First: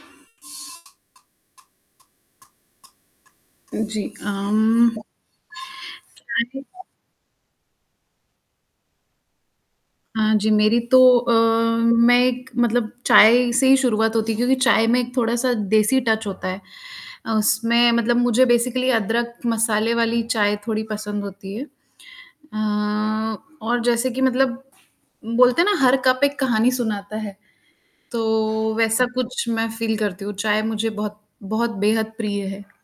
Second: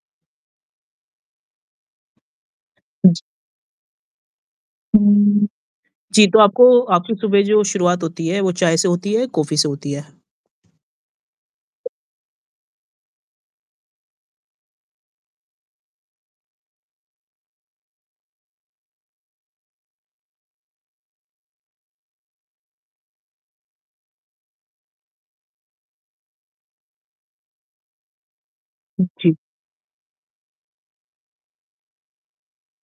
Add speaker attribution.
Speaker 1: जी, अम,
Speaker 2: जी, तो आपको
Speaker 1: [unintelligible]
Speaker 2: आपकी सुबह जो शुरुआत होती है वो चाय से होती है या कॉफी से होती है?
Speaker 1: हाँ जी, मेरी तो अ, मैं एक मतलब चाय से ही शुरुआत होती है क्योंकि चाय में एक थोड़ा-सा देसी टच होता है, उसमें मतलब मुझे बेसिकली अदरक, मसाले वाली चाय थोड़ी पसंद होती है। अ, और जैसे कि मतलब बोलते हैं ना हर कप एक कहानी सुनाता है, तो वैसा
Speaker 2: जी।
Speaker 1: कुछ मैं फ़ील करती हूँ, चाय मुझे बहुत बहुत बेहद प्रिय है।